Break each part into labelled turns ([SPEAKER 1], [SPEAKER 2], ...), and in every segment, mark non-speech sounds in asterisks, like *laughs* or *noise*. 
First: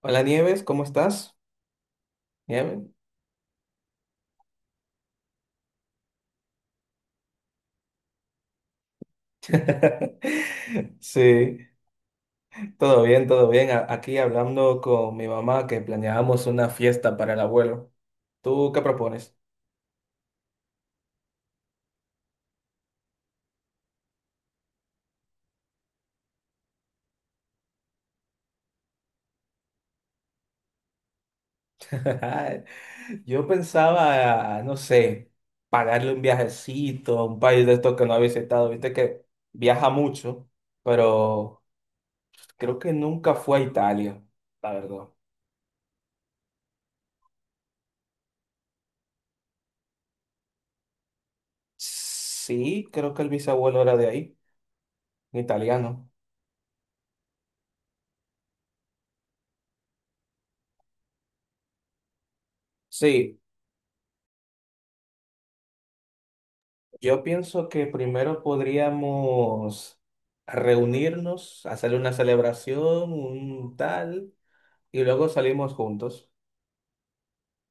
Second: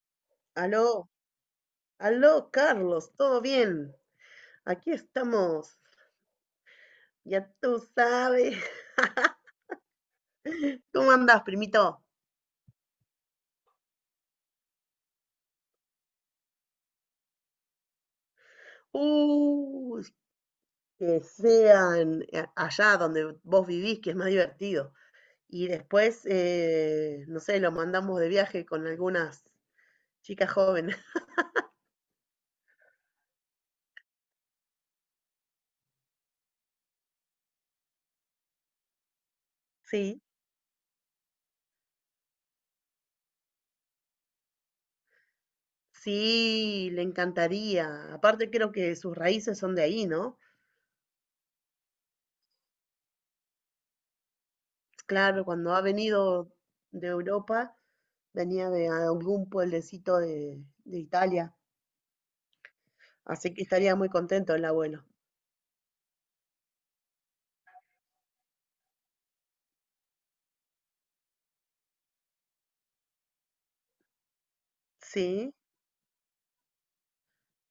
[SPEAKER 1] Hola Nieves, ¿cómo
[SPEAKER 2] Aló,
[SPEAKER 1] estás?
[SPEAKER 2] aló,
[SPEAKER 1] Nieves.
[SPEAKER 2] Carlos, ¿todo bien? Aquí estamos. Ya tú sabes. *laughs*
[SPEAKER 1] *laughs*
[SPEAKER 2] ¿Cómo andas,
[SPEAKER 1] Sí,
[SPEAKER 2] primito?
[SPEAKER 1] todo bien, todo bien. Aquí hablando con mi mamá que planeábamos una fiesta para el abuelo. ¿Tú qué propones?
[SPEAKER 2] Uy, que sean allá donde vos vivís, que es más divertido. Y después, no sé, lo mandamos de viaje con algunas chicas jóvenes. *laughs*
[SPEAKER 1] *laughs* Yo pensaba, no sé, pagarle un viajecito a un país de estos que no ha visitado. Viste que viaja
[SPEAKER 2] Sí,
[SPEAKER 1] mucho, pero creo que nunca fue a Italia, la verdad.
[SPEAKER 2] sí, le encantaría. Aparte creo que sus raíces son de ahí, ¿no?
[SPEAKER 1] Sí, creo que el bisabuelo era de ahí, un
[SPEAKER 2] Claro, cuando ha
[SPEAKER 1] italiano.
[SPEAKER 2] venido de Europa, venía de algún pueblecito de Italia,
[SPEAKER 1] Sí,
[SPEAKER 2] así que estaría muy contento el abuelo.
[SPEAKER 1] yo pienso que primero podríamos reunirnos, hacer una celebración, un tal, y luego
[SPEAKER 2] Sí,
[SPEAKER 1] salimos juntos.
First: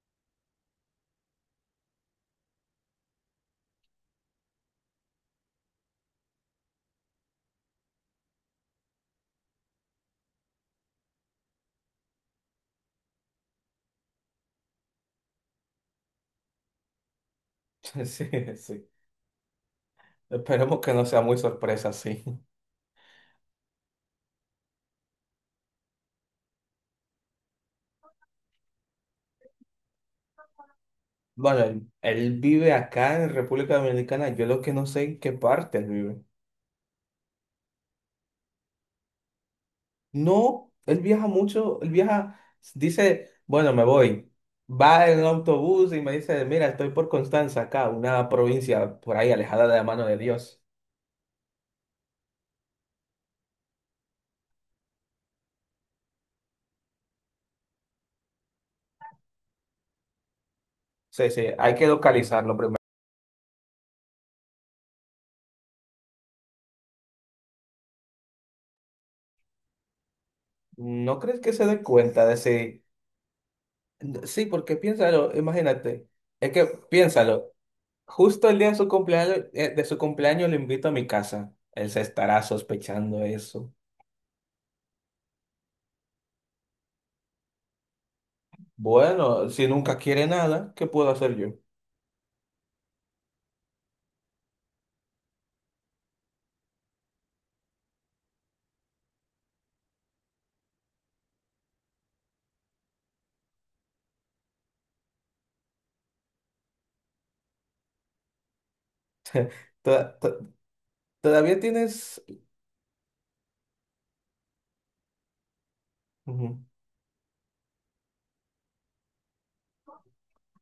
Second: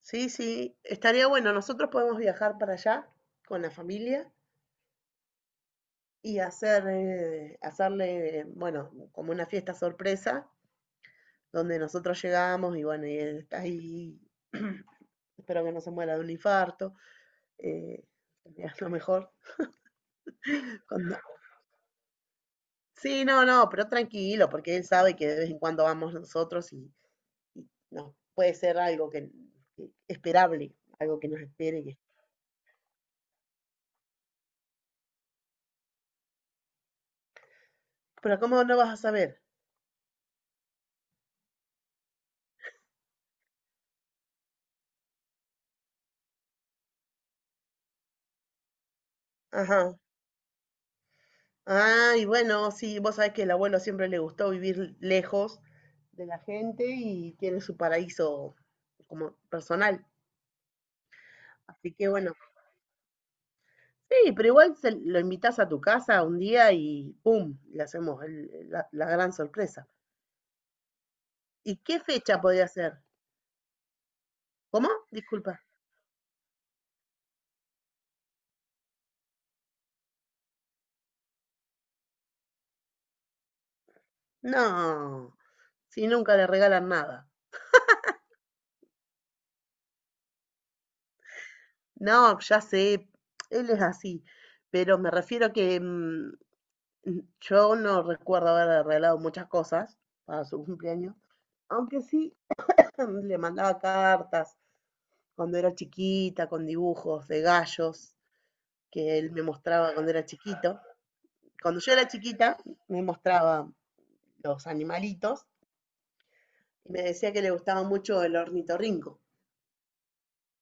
[SPEAKER 2] sí, sí, estaría bueno. Nosotros podemos viajar para allá con la familia y hacer, hacerle, bueno, como una fiesta sorpresa, donde nosotros llegamos y bueno, y él está ahí, *clears throat* espero que no se muera de un infarto, eh,
[SPEAKER 1] *laughs* Sí,
[SPEAKER 2] sería
[SPEAKER 1] sí.
[SPEAKER 2] lo mejor.
[SPEAKER 1] Esperemos que no
[SPEAKER 2] Cuando-
[SPEAKER 1] sea muy sorpresa, sí.
[SPEAKER 2] Sí, no, no, pero tranquilo, porque él sabe que de vez en cuando vamos nosotros y, no, puede ser algo que esperable, algo que nos
[SPEAKER 1] Bueno,
[SPEAKER 2] espere.
[SPEAKER 1] él, él vive acá en República Dominicana. Yo lo que no sé en qué parte él vive.
[SPEAKER 2] Pero ¿cómo no vas a saber?
[SPEAKER 1] No, él viaja mucho. Él viaja, dice, bueno, me voy. Va en autobús y me dice, mira, estoy por Constanza acá, una provincia por ahí alejada de la
[SPEAKER 2] Ajá.
[SPEAKER 1] mano de Dios.
[SPEAKER 2] Ah, y bueno, sí, vos sabés que el abuelo siempre le gustó vivir lejos de la gente y tiene su paraíso como personal.
[SPEAKER 1] Sí, sí, hay que
[SPEAKER 2] Así que bueno,
[SPEAKER 1] localizarlo primero.
[SPEAKER 2] sí, pero igual se lo invitás a tu casa un día y ¡pum! Le hacemos la, la gran sorpresa.
[SPEAKER 1] ¿No crees que se
[SPEAKER 2] ¿Y
[SPEAKER 1] dé
[SPEAKER 2] qué
[SPEAKER 1] cuenta de
[SPEAKER 2] fecha podría
[SPEAKER 1] si...
[SPEAKER 2] ser?
[SPEAKER 1] Sí, porque
[SPEAKER 2] ¿Cómo?
[SPEAKER 1] piénsalo,
[SPEAKER 2] Disculpa.
[SPEAKER 1] imagínate. Es que piénsalo. Justo el día de su cumpleaños lo invito a mi casa. Él se estará sospechando eso.
[SPEAKER 2] No, si nunca le regalan nada.
[SPEAKER 1] Bueno, si nunca quiere nada, ¿qué puedo hacer yo?
[SPEAKER 2] No, ya sé, él es así, pero me refiero que yo no recuerdo haber regalado muchas cosas para su cumpleaños, aunque sí *clears throat* le mandaba cartas cuando era chiquita, con dibujos de gallos que él me mostraba cuando
[SPEAKER 1] Toda-
[SPEAKER 2] era
[SPEAKER 1] to-
[SPEAKER 2] chiquito.
[SPEAKER 1] Todavía
[SPEAKER 2] Cuando yo era
[SPEAKER 1] tienes...
[SPEAKER 2] chiquita, me mostraba los animalitos
[SPEAKER 1] Ujú.
[SPEAKER 2] y me decía que le gustaba mucho el ornitorrinco.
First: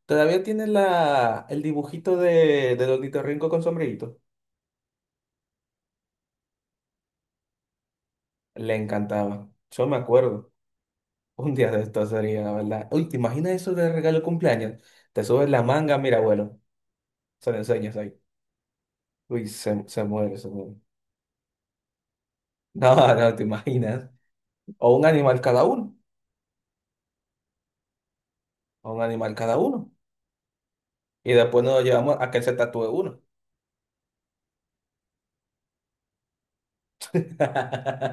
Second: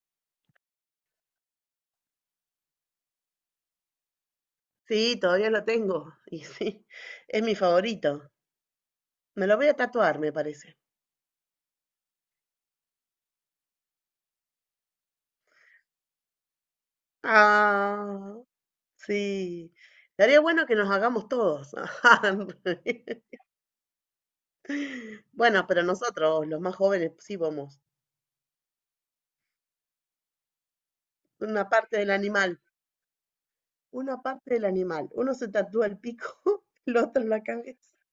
[SPEAKER 1] Todavía tienes la, el dibujito de, del ornitorrinco con sombrerito.
[SPEAKER 2] Sí, todavía lo tengo *laughs* y sí, es mi favorito.
[SPEAKER 1] Le
[SPEAKER 2] Me
[SPEAKER 1] encantaba.
[SPEAKER 2] lo voy a
[SPEAKER 1] Yo me
[SPEAKER 2] tatuar, me
[SPEAKER 1] acuerdo.
[SPEAKER 2] parece.
[SPEAKER 1] Un día de esto sería, la verdad. Uy, ¿te imaginas eso de regalo de cumpleaños? Te subes la manga, mira, abuelo, se lo enseñas ahí.
[SPEAKER 2] Ah,
[SPEAKER 1] Uy,
[SPEAKER 2] sí.
[SPEAKER 1] se muere,
[SPEAKER 2] Estaría
[SPEAKER 1] se
[SPEAKER 2] bueno que
[SPEAKER 1] muere. *laughs*
[SPEAKER 2] nos hagamos todos.
[SPEAKER 1] No, no, ¿te
[SPEAKER 2] *laughs*
[SPEAKER 1] imaginas? O un animal cada
[SPEAKER 2] Bueno, pero
[SPEAKER 1] uno,
[SPEAKER 2] nosotros, los más jóvenes, sí vamos.
[SPEAKER 1] o un animal cada uno. Y después
[SPEAKER 2] Una
[SPEAKER 1] nos lo
[SPEAKER 2] parte del
[SPEAKER 1] llevamos a que él se
[SPEAKER 2] animal,
[SPEAKER 1] tatúe uno.
[SPEAKER 2] una parte del animal. Uno se tatúa el pico, *laughs* el otro la cabeza.
[SPEAKER 1] *laughs*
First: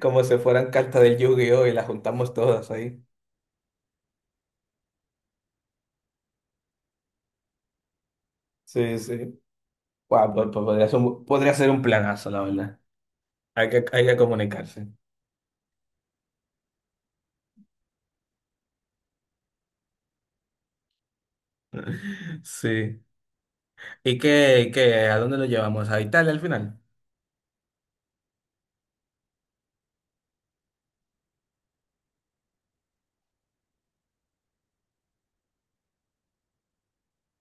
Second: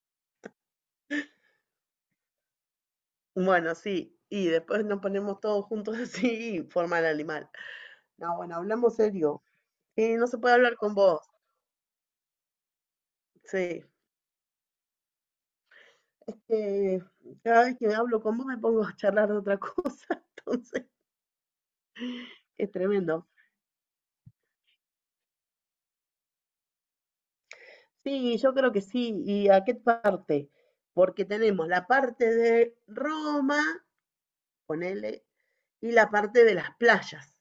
[SPEAKER 1] Como si fueran cartas del Yu-Gi-Oh! Y las juntamos todas ahí.
[SPEAKER 2] Bueno, sí. Y después nos ponemos todos juntos *laughs* así y forma el animal. No, bueno, hablamos
[SPEAKER 1] Sí, sí.
[SPEAKER 2] serio. No
[SPEAKER 1] Guau,
[SPEAKER 2] se puede hablar con vos.
[SPEAKER 1] podría ser un planazo, la verdad. Hay que,
[SPEAKER 2] Sí.
[SPEAKER 1] hay que comunicarse.
[SPEAKER 2] Eh, cada vez que hablo con vos me pongo a charlar de otra cosa. *laughs* Entonces, es
[SPEAKER 1] Sí.
[SPEAKER 2] tremendo.
[SPEAKER 1] ¿Y qué? ¿A dónde lo llevamos? ¿A Italia al final?
[SPEAKER 2] Sí, yo creo que sí. ¿Y a qué parte? Porque tenemos la parte de Roma, ponele, y la parte de las playas.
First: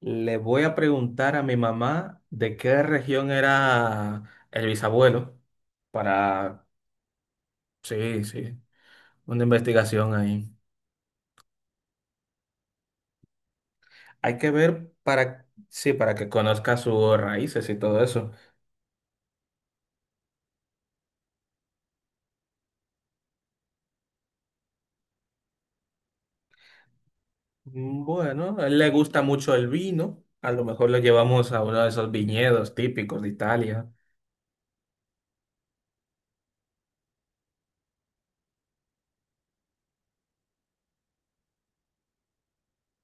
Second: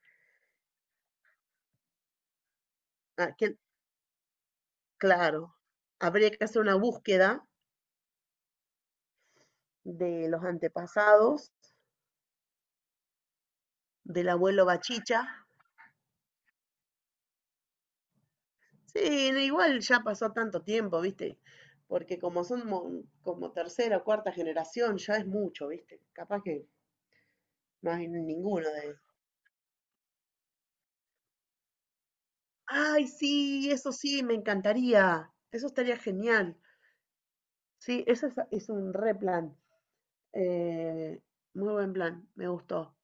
[SPEAKER 1] Le voy a preguntar a mi mamá de qué región
[SPEAKER 2] Ah, que-
[SPEAKER 1] era el bisabuelo
[SPEAKER 2] claro, habría que hacer
[SPEAKER 1] para,
[SPEAKER 2] una búsqueda
[SPEAKER 1] sí, sí, una investigación
[SPEAKER 2] de los
[SPEAKER 1] ahí.
[SPEAKER 2] antepasados, del
[SPEAKER 1] Hay que
[SPEAKER 2] abuelo
[SPEAKER 1] ver
[SPEAKER 2] Bachicha.
[SPEAKER 1] para, sí, para que conozca sus raíces y todo eso.
[SPEAKER 2] Sí, no, igual ya pasó tanto tiempo, ¿viste? Porque como son como tercera o cuarta generación, ya es mucho, ¿viste? Capaz que no hay
[SPEAKER 1] Bueno, a
[SPEAKER 2] ninguno
[SPEAKER 1] él le
[SPEAKER 2] de...
[SPEAKER 1] gusta mucho el vino. A lo mejor lo llevamos a uno de esos viñedos
[SPEAKER 2] Ay,
[SPEAKER 1] típicos de
[SPEAKER 2] sí,
[SPEAKER 1] Italia.
[SPEAKER 2] eso sí, me encantaría. Eso estaría genial. Sí, eso es un re plan. Eh, muy buen plan, me gustó.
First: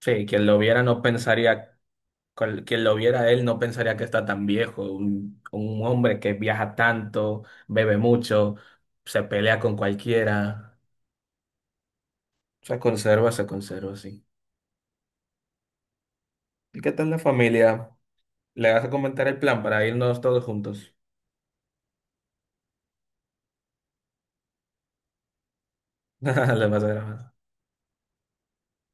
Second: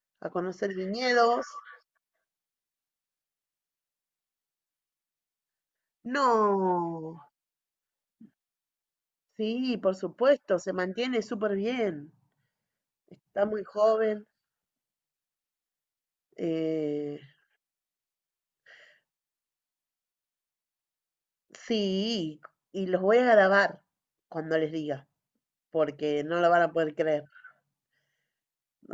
[SPEAKER 1] Sí,
[SPEAKER 2] A
[SPEAKER 1] quien lo
[SPEAKER 2] conocer
[SPEAKER 1] viera no
[SPEAKER 2] viñedos.
[SPEAKER 1] pensaría quien lo viera a él no pensaría que está tan viejo. Un hombre que viaja
[SPEAKER 2] No,
[SPEAKER 1] tanto, bebe mucho, se pelea con
[SPEAKER 2] sí, por supuesto, se
[SPEAKER 1] cualquiera,
[SPEAKER 2] mantiene súper bien. Está
[SPEAKER 1] se
[SPEAKER 2] muy
[SPEAKER 1] conserva, sí.
[SPEAKER 2] joven.
[SPEAKER 1] ¿Y qué tal la
[SPEAKER 2] Eh,
[SPEAKER 1] familia? ¿Le vas a comentar el plan para irnos todos juntos?
[SPEAKER 2] sí, y los voy a grabar cuando les diga, porque no lo
[SPEAKER 1] *laughs*
[SPEAKER 2] van
[SPEAKER 1] Le
[SPEAKER 2] a
[SPEAKER 1] vas a
[SPEAKER 2] poder
[SPEAKER 1] grabar.
[SPEAKER 2] creer.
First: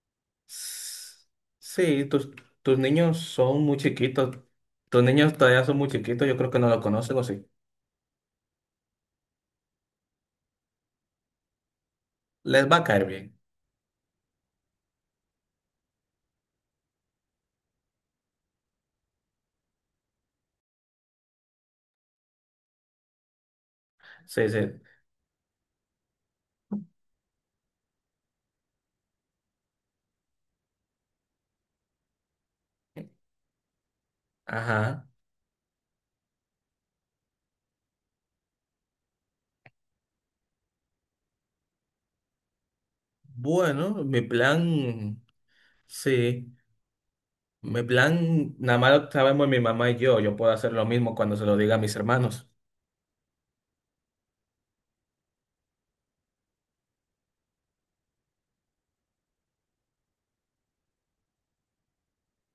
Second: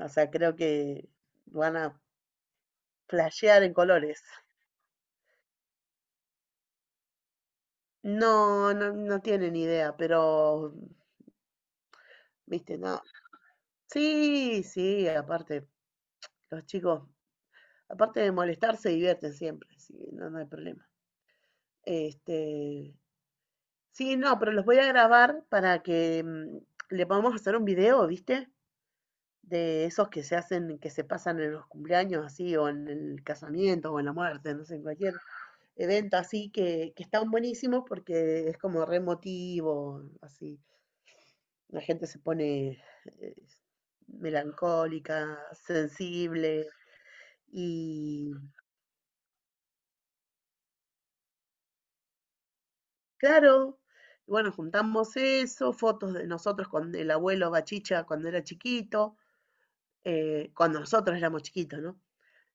[SPEAKER 2] O sea, creo que
[SPEAKER 1] S-
[SPEAKER 2] van a
[SPEAKER 1] Sí, tus niños son
[SPEAKER 2] flashear en
[SPEAKER 1] muy
[SPEAKER 2] colores.
[SPEAKER 1] chiquitos. Tus niños todavía son muy chiquitos, yo creo que no lo conocen o sí.
[SPEAKER 2] No, no, no tienen idea, pero,
[SPEAKER 1] Les
[SPEAKER 2] viste,
[SPEAKER 1] va a
[SPEAKER 2] no.
[SPEAKER 1] caer bien.
[SPEAKER 2] Sí, sí, aparte, los chicos aparte de molestar, se divierten siempre, así no, no hay problema. Este, sí, no,
[SPEAKER 1] Sí,
[SPEAKER 2] pero los
[SPEAKER 1] sí.
[SPEAKER 2] voy a grabar para que le podamos hacer un video, ¿viste? De esos que se hacen, que se pasan en los cumpleaños así, o en el casamiento, o en la muerte, no sé, en
[SPEAKER 1] Ajá.
[SPEAKER 2] cualquier evento así, que están buenísimos porque es como re emotivo, así. La gente se pone
[SPEAKER 1] Bueno, mi plan,
[SPEAKER 2] melancólica,
[SPEAKER 1] sí.
[SPEAKER 2] sensible,
[SPEAKER 1] En
[SPEAKER 2] y
[SPEAKER 1] plan, nada más lo sabemos mi mamá y yo. Yo puedo hacer lo mismo cuando se lo diga a mis hermanos.
[SPEAKER 2] claro. Bueno, juntamos eso, fotos de nosotros con el abuelo Bachicha cuando era chiquito, cuando nosotros éramos chiquitos, ¿no?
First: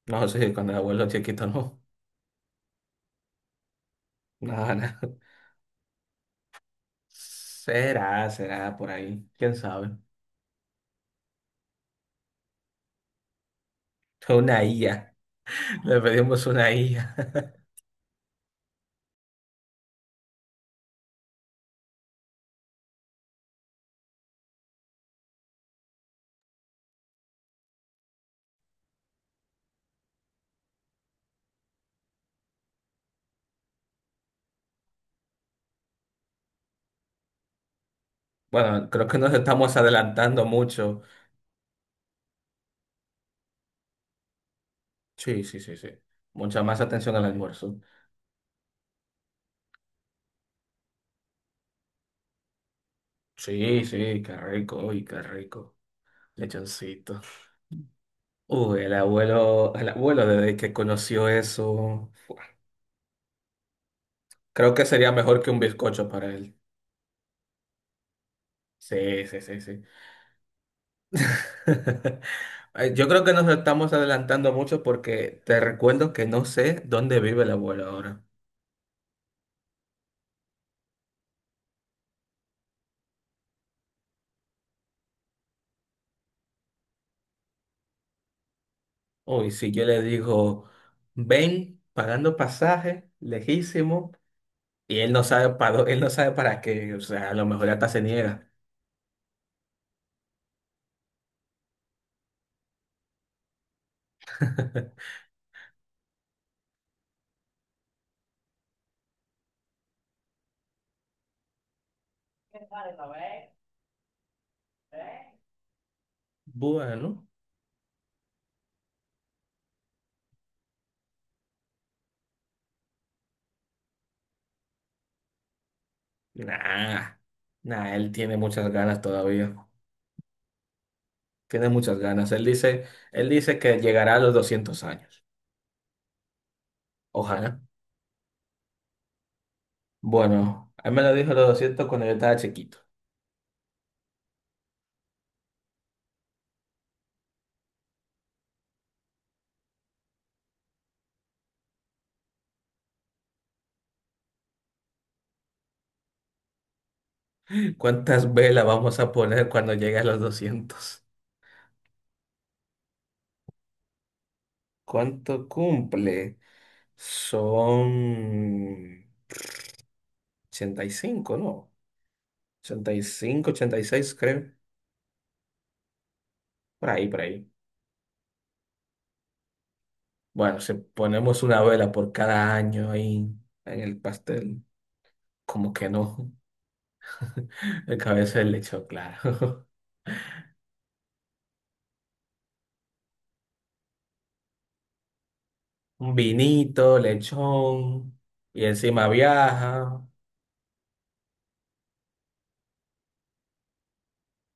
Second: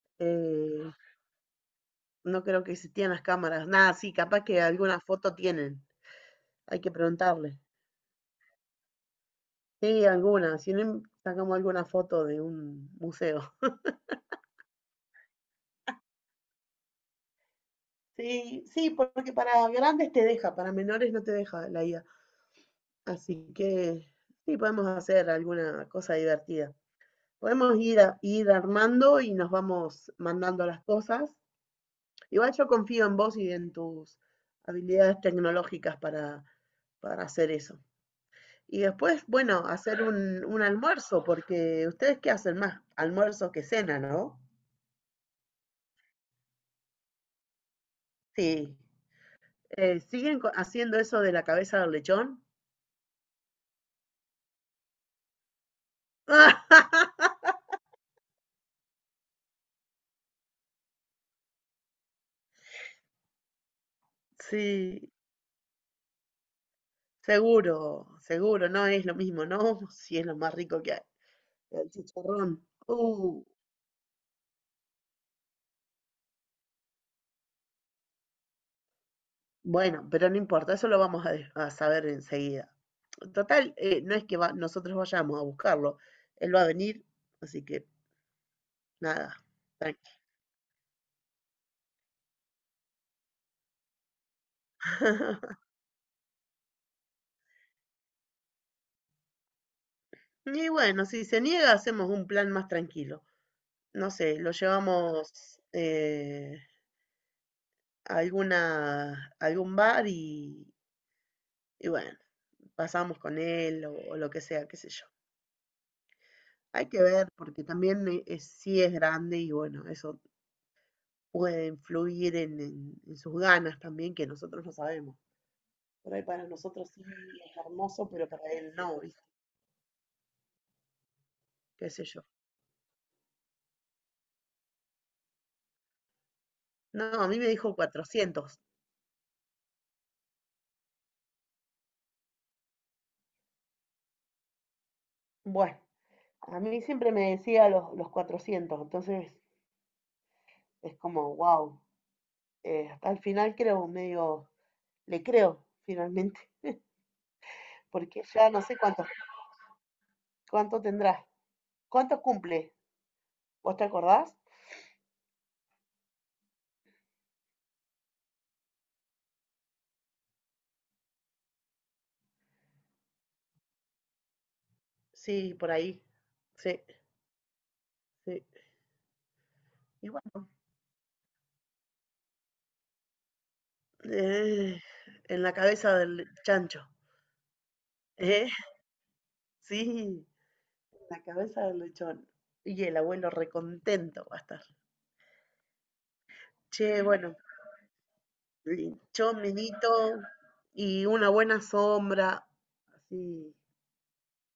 [SPEAKER 1] No sé, cuando el
[SPEAKER 2] Eh,
[SPEAKER 1] abuelo chiquito no.
[SPEAKER 2] no creo que existían las cámaras, nada, sí,
[SPEAKER 1] *laughs*
[SPEAKER 2] capaz que
[SPEAKER 1] Nada,
[SPEAKER 2] alguna
[SPEAKER 1] nada.
[SPEAKER 2] foto tienen, hay que preguntarle.
[SPEAKER 1] Será, será por ahí. ¿Quién sabe?
[SPEAKER 2] Sí, alguna, si no, sacamos alguna foto de un museo.
[SPEAKER 1] Una IA. *laughs* Le pedimos una IA.
[SPEAKER 2] Sí, sí, porque para grandes te deja, para menores no te deja la IA. Así que sí, podemos hacer alguna cosa divertida. Podemos ir, ir armando y nos vamos mandando las cosas. Igual yo confío en vos y en tus habilidades tecnológicas para hacer eso. Y
[SPEAKER 1] Bueno, creo que
[SPEAKER 2] después,
[SPEAKER 1] nos
[SPEAKER 2] bueno,
[SPEAKER 1] estamos
[SPEAKER 2] hacer
[SPEAKER 1] adelantando
[SPEAKER 2] un
[SPEAKER 1] mucho.
[SPEAKER 2] almuerzo, porque ustedes qué hacen más, almuerzo que cena, ¿no?
[SPEAKER 1] Sí, sí, sí, sí. Mucha más atención al almuerzo.
[SPEAKER 2] Sí. ¿Siguen haciendo eso de la cabeza del lechón?
[SPEAKER 1] Sí, sí, qué rico, uy, qué rico. Lechoncito.
[SPEAKER 2] *laughs*
[SPEAKER 1] Uy, el abuelo desde que conoció eso, creo que sería
[SPEAKER 2] Sí,
[SPEAKER 1] mejor que un bizcocho para él.
[SPEAKER 2] seguro, seguro, no es lo
[SPEAKER 1] Sí, sí,
[SPEAKER 2] mismo, ¿no?
[SPEAKER 1] sí, sí.
[SPEAKER 2] *laughs* Sí, es lo más rico que hay. El
[SPEAKER 1] *laughs*
[SPEAKER 2] chicharrón.
[SPEAKER 1] Yo creo que nos estamos adelantando mucho porque te recuerdo que no sé dónde vive el abuelo ahora.
[SPEAKER 2] Bueno, pero no importa, eso lo vamos a, a saber enseguida. Total, no es que nosotros vayamos a buscarlo, él va a venir, así que nada,
[SPEAKER 1] Uy, si yo le
[SPEAKER 2] tranqui.
[SPEAKER 1] digo, ven pagando pasaje, lejísimo, y él no sabe
[SPEAKER 2] *laughs*
[SPEAKER 1] para qué, o sea, a lo mejor hasta se niega.
[SPEAKER 2] Y bueno, si se niega, hacemos un plan más tranquilo. No sé, lo
[SPEAKER 1] *laughs*
[SPEAKER 2] llevamos a alguna, a algún bar y bueno, pasamos con él o lo que sea, qué sé yo. Hay que
[SPEAKER 1] Bueno,
[SPEAKER 2] ver, porque también sí es grande y bueno, eso puede influir en, en sus ganas también, que nosotros no sabemos. Por ahí para nosotros sí
[SPEAKER 1] nah,
[SPEAKER 2] es
[SPEAKER 1] nah,
[SPEAKER 2] hermoso,
[SPEAKER 1] él
[SPEAKER 2] pero
[SPEAKER 1] tiene
[SPEAKER 2] para
[SPEAKER 1] muchas
[SPEAKER 2] él no,
[SPEAKER 1] ganas
[SPEAKER 2] ¿viste?
[SPEAKER 1] todavía. Tiene
[SPEAKER 2] Qué
[SPEAKER 1] muchas
[SPEAKER 2] sé yo.
[SPEAKER 1] ganas. Él dice que llegará a los 200 años.
[SPEAKER 2] No, a mí me
[SPEAKER 1] Ojalá.
[SPEAKER 2] dijo 400.
[SPEAKER 1] Bueno, él me lo dijo a los 200 cuando yo estaba chiquito.
[SPEAKER 2] Bueno, a mí siempre me decía los 400, entonces es como, wow, hasta el final creo, medio, le creo finalmente, *laughs* porque
[SPEAKER 1] ¿Cuántas
[SPEAKER 2] ya no
[SPEAKER 1] velas
[SPEAKER 2] sé
[SPEAKER 1] vamos
[SPEAKER 2] cuánto,
[SPEAKER 1] a poner cuando llegue a los
[SPEAKER 2] cuánto
[SPEAKER 1] 200?
[SPEAKER 2] tendrá, cuánto cumple, ¿vos te acordás?
[SPEAKER 1] ¿Cuánto cumple? Son 85, ¿no? 85, 86, creo.
[SPEAKER 2] Sí, por ahí. Sí,
[SPEAKER 1] Por ahí, por ahí.
[SPEAKER 2] sí. Y bueno,
[SPEAKER 1] Bueno, si ponemos una vela por cada año ahí en el pastel,
[SPEAKER 2] eh, en la
[SPEAKER 1] como que
[SPEAKER 2] cabeza del
[SPEAKER 1] no.
[SPEAKER 2] chancho.
[SPEAKER 1] *laughs* El cabeza
[SPEAKER 2] ¿Eh?
[SPEAKER 1] del
[SPEAKER 2] *laughs*
[SPEAKER 1] lechón, claro.
[SPEAKER 2] Sí, en la cabeza del lechón. Y el abuelo recontento va a estar.
[SPEAKER 1] *laughs* Un vinito,
[SPEAKER 2] Che, bueno,
[SPEAKER 1] lechón, y encima
[SPEAKER 2] lechón, minito
[SPEAKER 1] viaja.
[SPEAKER 2] y una buena sombra, así,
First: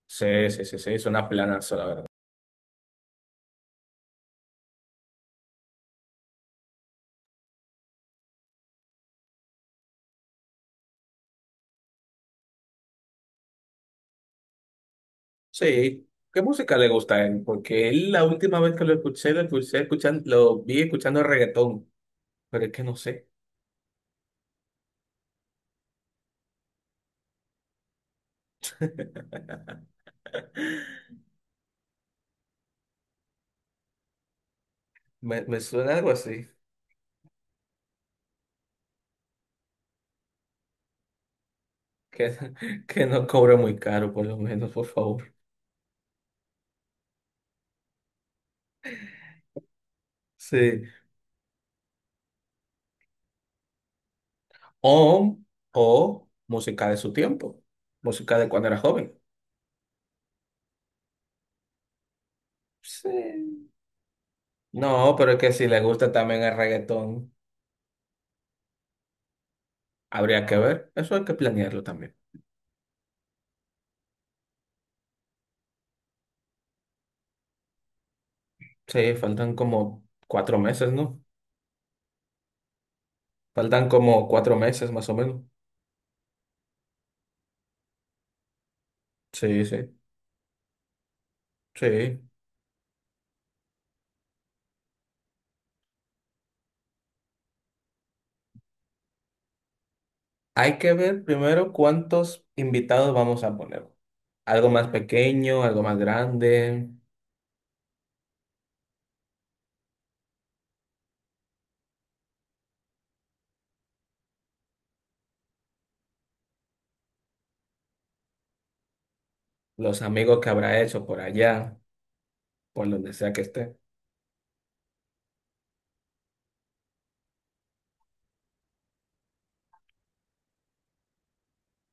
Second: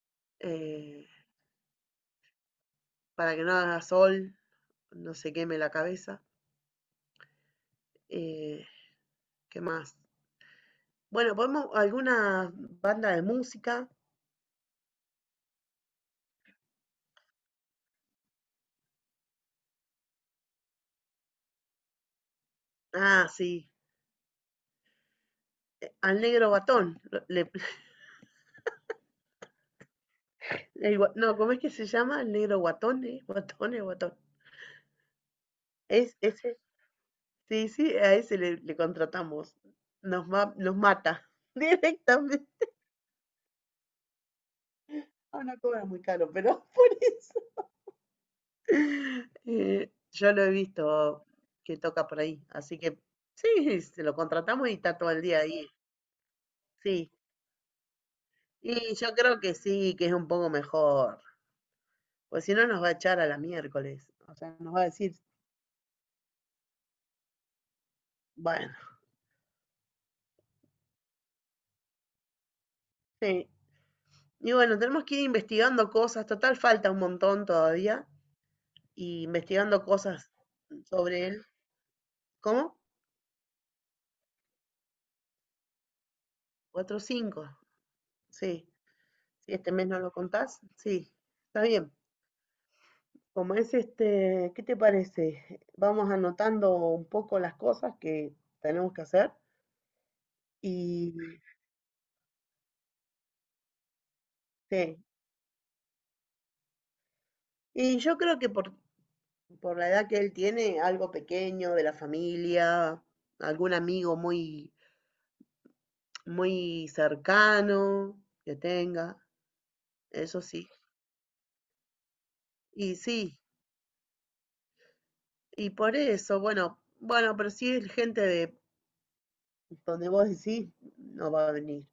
[SPEAKER 1] Sí, sí, sí, sí, es
[SPEAKER 2] eh,
[SPEAKER 1] una planazo, la verdad.
[SPEAKER 2] para que no haga sol, no se queme la cabeza. Eh, ¿Qué más? Bueno, podemos alguna banda de música.
[SPEAKER 1] Sí, ¿qué música le gusta a él? Porque él, la última vez que lo escuché escuchando, lo vi escuchando reggaetón, pero es que no sé,
[SPEAKER 2] Ah, sí. Al negro guatón. *laughs* No, ¿cómo es que se llama? El negro guatón, ¿eh? Guatón, el guatón.
[SPEAKER 1] me suena algo
[SPEAKER 2] Es,
[SPEAKER 1] así,
[SPEAKER 2] ese, sí, sí, a ese le, le contratamos. Nos, nos mata *laughs*
[SPEAKER 1] que,
[SPEAKER 2] directamente.
[SPEAKER 1] *laughs* que no cobra muy caro, por lo menos, por favor.
[SPEAKER 2] Ah, no cobra muy caro, pero *laughs* por eso. Yo lo he
[SPEAKER 1] Sí,
[SPEAKER 2] visto que toca por ahí, así que sí, se lo contratamos y está todo el
[SPEAKER 1] o,
[SPEAKER 2] día ahí.
[SPEAKER 1] o música de
[SPEAKER 2] Sí,
[SPEAKER 1] su tiempo, música de cuando era
[SPEAKER 2] y
[SPEAKER 1] joven.
[SPEAKER 2] yo creo que sí, que es un poco mejor, pues si no nos va a echar a la
[SPEAKER 1] Sí.
[SPEAKER 2] miércoles, o sea, nos va a
[SPEAKER 1] No,
[SPEAKER 2] decir,
[SPEAKER 1] pero es que si le gusta también el reggaetón,
[SPEAKER 2] bueno,
[SPEAKER 1] habría que ver, eso hay que planearlo también.
[SPEAKER 2] sí. Y bueno, tenemos que ir investigando cosas, total falta un montón todavía,
[SPEAKER 1] Sí,
[SPEAKER 2] y
[SPEAKER 1] faltan
[SPEAKER 2] investigando
[SPEAKER 1] como
[SPEAKER 2] cosas
[SPEAKER 1] 4 meses, ¿no?
[SPEAKER 2] sobre él. ¿Cómo?
[SPEAKER 1] Faltan como cuatro meses más o menos.
[SPEAKER 2] Cuatro, cinco. Sí. Si
[SPEAKER 1] Sí,
[SPEAKER 2] este mes
[SPEAKER 1] sí.
[SPEAKER 2] no lo contás, sí. Está bien.
[SPEAKER 1] Sí.
[SPEAKER 2] Como es este, ¿qué te parece? Vamos anotando un poco las cosas que tenemos que hacer.
[SPEAKER 1] Hay que
[SPEAKER 2] Y
[SPEAKER 1] ver primero cuántos invitados vamos a poner. Algo más
[SPEAKER 2] sí.
[SPEAKER 1] pequeño, algo más grande,
[SPEAKER 2] Y yo creo que por la edad que él tiene, algo pequeño de la familia, algún amigo muy, muy cercano que tenga,
[SPEAKER 1] los amigos
[SPEAKER 2] eso
[SPEAKER 1] que
[SPEAKER 2] sí.
[SPEAKER 1] habrá hecho por allá, por
[SPEAKER 2] Y
[SPEAKER 1] donde sea
[SPEAKER 2] sí,
[SPEAKER 1] que esté.
[SPEAKER 2] y por eso, bueno, bueno, pero si es gente de donde vos decís, no va a venir.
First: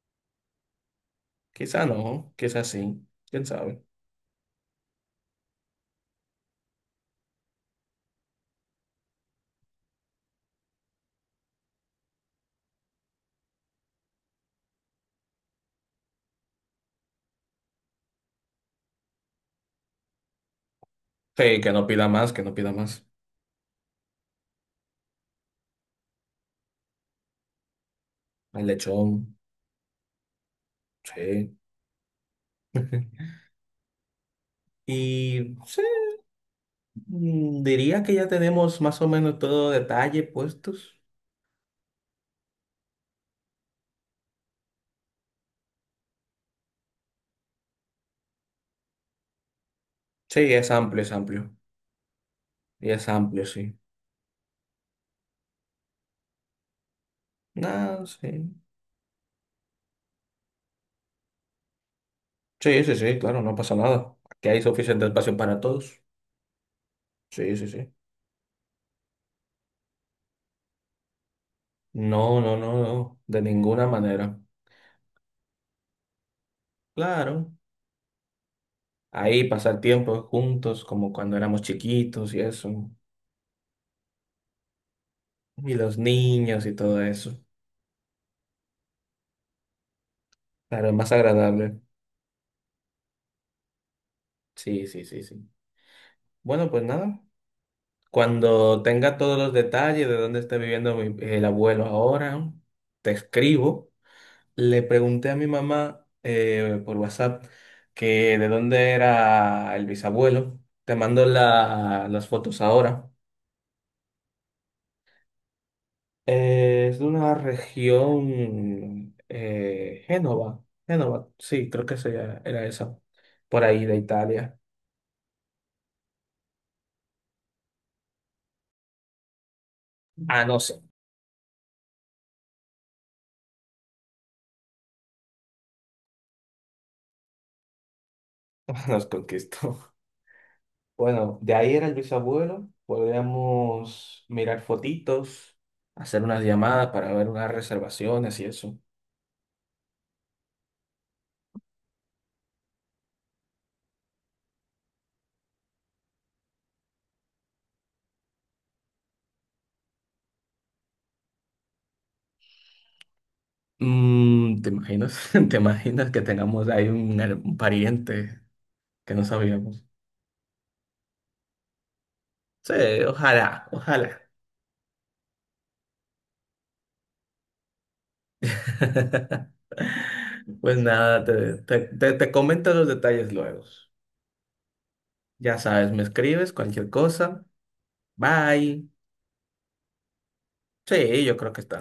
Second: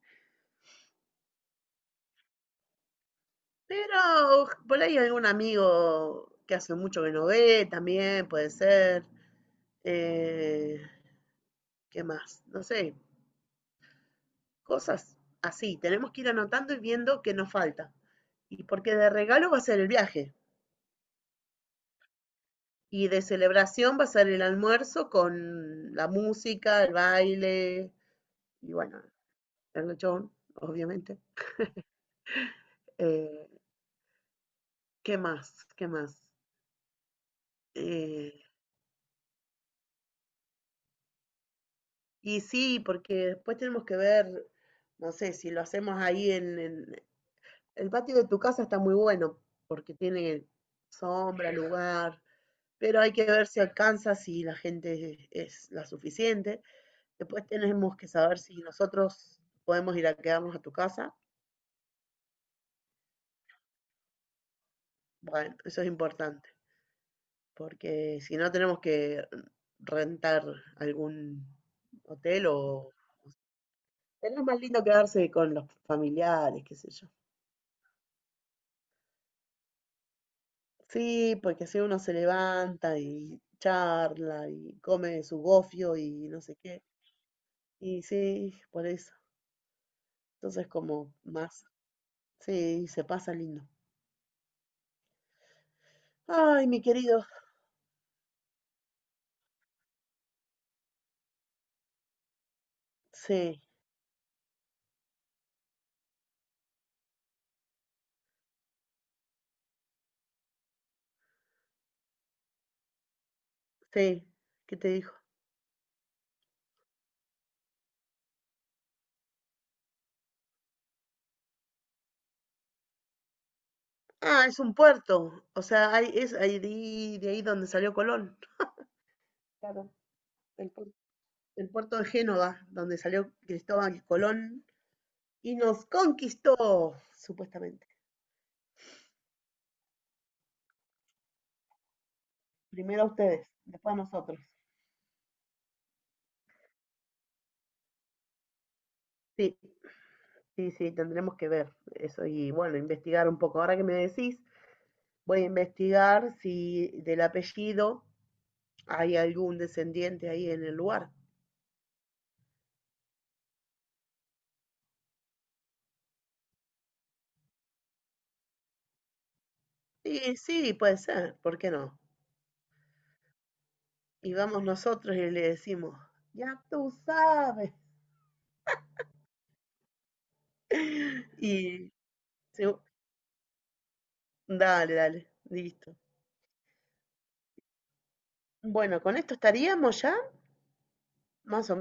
[SPEAKER 1] Quizá no, quizá sí, quién sabe.
[SPEAKER 2] Pero por ahí algún amigo que hace mucho que no ve también puede ser. Eh, ¿Qué más? No sé, cosas así. Tenemos que ir anotando y viendo qué nos falta. Y porque de regalo va a ser el viaje.
[SPEAKER 1] Sí, que no pida más, que no pida más.
[SPEAKER 2] Y de celebración va a ser el almuerzo con la música, el baile
[SPEAKER 1] El
[SPEAKER 2] y bueno,
[SPEAKER 1] lechón,
[SPEAKER 2] el lechón, obviamente.
[SPEAKER 1] sí. *laughs*
[SPEAKER 2] Eh, ¿Qué
[SPEAKER 1] Y
[SPEAKER 2] más?
[SPEAKER 1] sí,
[SPEAKER 2] ¿Qué más?
[SPEAKER 1] diría que ya
[SPEAKER 2] Eh,
[SPEAKER 1] tenemos más o menos todo detalle puestos.
[SPEAKER 2] Y sí, porque después tenemos que ver, no sé, si lo hacemos ahí en, el patio de tu casa está muy bueno porque
[SPEAKER 1] Sí,
[SPEAKER 2] tiene
[SPEAKER 1] es amplio, es
[SPEAKER 2] sombra,
[SPEAKER 1] amplio.
[SPEAKER 2] lugar,
[SPEAKER 1] Y
[SPEAKER 2] pero
[SPEAKER 1] es
[SPEAKER 2] hay que
[SPEAKER 1] amplio,
[SPEAKER 2] ver si
[SPEAKER 1] sí.
[SPEAKER 2] alcanza, si la gente es la suficiente. Después tenemos
[SPEAKER 1] No,
[SPEAKER 2] que saber
[SPEAKER 1] sí.
[SPEAKER 2] si nosotros podemos ir a quedarnos a tu casa.
[SPEAKER 1] Sí, sí, sí, claro, no pasa nada. Aquí hay suficiente espacio
[SPEAKER 2] Bueno,
[SPEAKER 1] para
[SPEAKER 2] eso es
[SPEAKER 1] todos.
[SPEAKER 2] importante,
[SPEAKER 1] Sí, sí, sí.
[SPEAKER 2] porque si no tenemos que rentar algún
[SPEAKER 1] No,
[SPEAKER 2] hotel
[SPEAKER 1] no, no,
[SPEAKER 2] o...
[SPEAKER 1] no, de ninguna manera.
[SPEAKER 2] es más lindo quedarse con los familiares, qué sé yo.
[SPEAKER 1] Claro, ahí pasar tiempo juntos como cuando
[SPEAKER 2] Sí,
[SPEAKER 1] éramos
[SPEAKER 2] porque si uno se
[SPEAKER 1] chiquitos y eso.
[SPEAKER 2] levanta y charla y come su
[SPEAKER 1] Y
[SPEAKER 2] gofio
[SPEAKER 1] los
[SPEAKER 2] y no sé
[SPEAKER 1] niños y
[SPEAKER 2] qué.
[SPEAKER 1] todo eso.
[SPEAKER 2] Y sí, por eso. Entonces
[SPEAKER 1] Claro, es más
[SPEAKER 2] como más.
[SPEAKER 1] agradable.
[SPEAKER 2] Sí, se pasa lindo.
[SPEAKER 1] Sí, sí, sí, sí.
[SPEAKER 2] Ay,
[SPEAKER 1] Bueno,
[SPEAKER 2] mi
[SPEAKER 1] pues nada.
[SPEAKER 2] querido.
[SPEAKER 1] Cuando tenga todos los detalles de dónde está viviendo el abuelo ahora, te
[SPEAKER 2] Sí,
[SPEAKER 1] escribo. Le pregunté a mi mamá por WhatsApp que de dónde era el bisabuelo. Te mando las fotos ahora.
[SPEAKER 2] sí. ¿Qué te dijo?
[SPEAKER 1] Es de una región, Génova. Génova, sí, creo que era esa. Por ahí de
[SPEAKER 2] Ah,
[SPEAKER 1] Italia.
[SPEAKER 2] es un puerto. O sea, hay, es ahí de ahí donde salió Colón. Claro,
[SPEAKER 1] Ah, no
[SPEAKER 2] el,
[SPEAKER 1] sé.
[SPEAKER 2] puer- el puerto de Génova, donde salió Cristóbal Colón y nos conquistó, supuestamente.
[SPEAKER 1] *laughs* Nos conquistó. Bueno, de ahí era el bisabuelo.
[SPEAKER 2] Primero a ustedes, después a
[SPEAKER 1] Podríamos
[SPEAKER 2] nosotros.
[SPEAKER 1] mirar fotitos, hacer unas llamadas para ver unas reservaciones y eso.
[SPEAKER 2] Sí. Sí, sí, tendremos que ver eso y bueno, investigar un poco. Ahora que me decís, voy a investigar si del apellido hay algún descendiente ahí en el lugar.
[SPEAKER 1] Mm, ¿te imaginas? *laughs* ¿Te imaginas que tengamos ahí un, un pariente que no sabíamos?
[SPEAKER 2] Sí, sí, puede ser, ¿por qué no?
[SPEAKER 1] Sí, ojalá, ojalá.
[SPEAKER 2] Y vamos nosotros y le decimos, ya tú sabes.
[SPEAKER 1] *laughs* Pues nada,
[SPEAKER 2] *laughs* Y
[SPEAKER 1] te comento
[SPEAKER 2] se-
[SPEAKER 1] los detalles luego.
[SPEAKER 2] dale, dale,
[SPEAKER 1] Ya sabes,
[SPEAKER 2] listo.
[SPEAKER 1] me escribes cualquier cosa. Bye.
[SPEAKER 2] Bueno, con esto estaríamos ya,
[SPEAKER 1] Sí, yo creo que
[SPEAKER 2] más
[SPEAKER 1] está.
[SPEAKER 2] o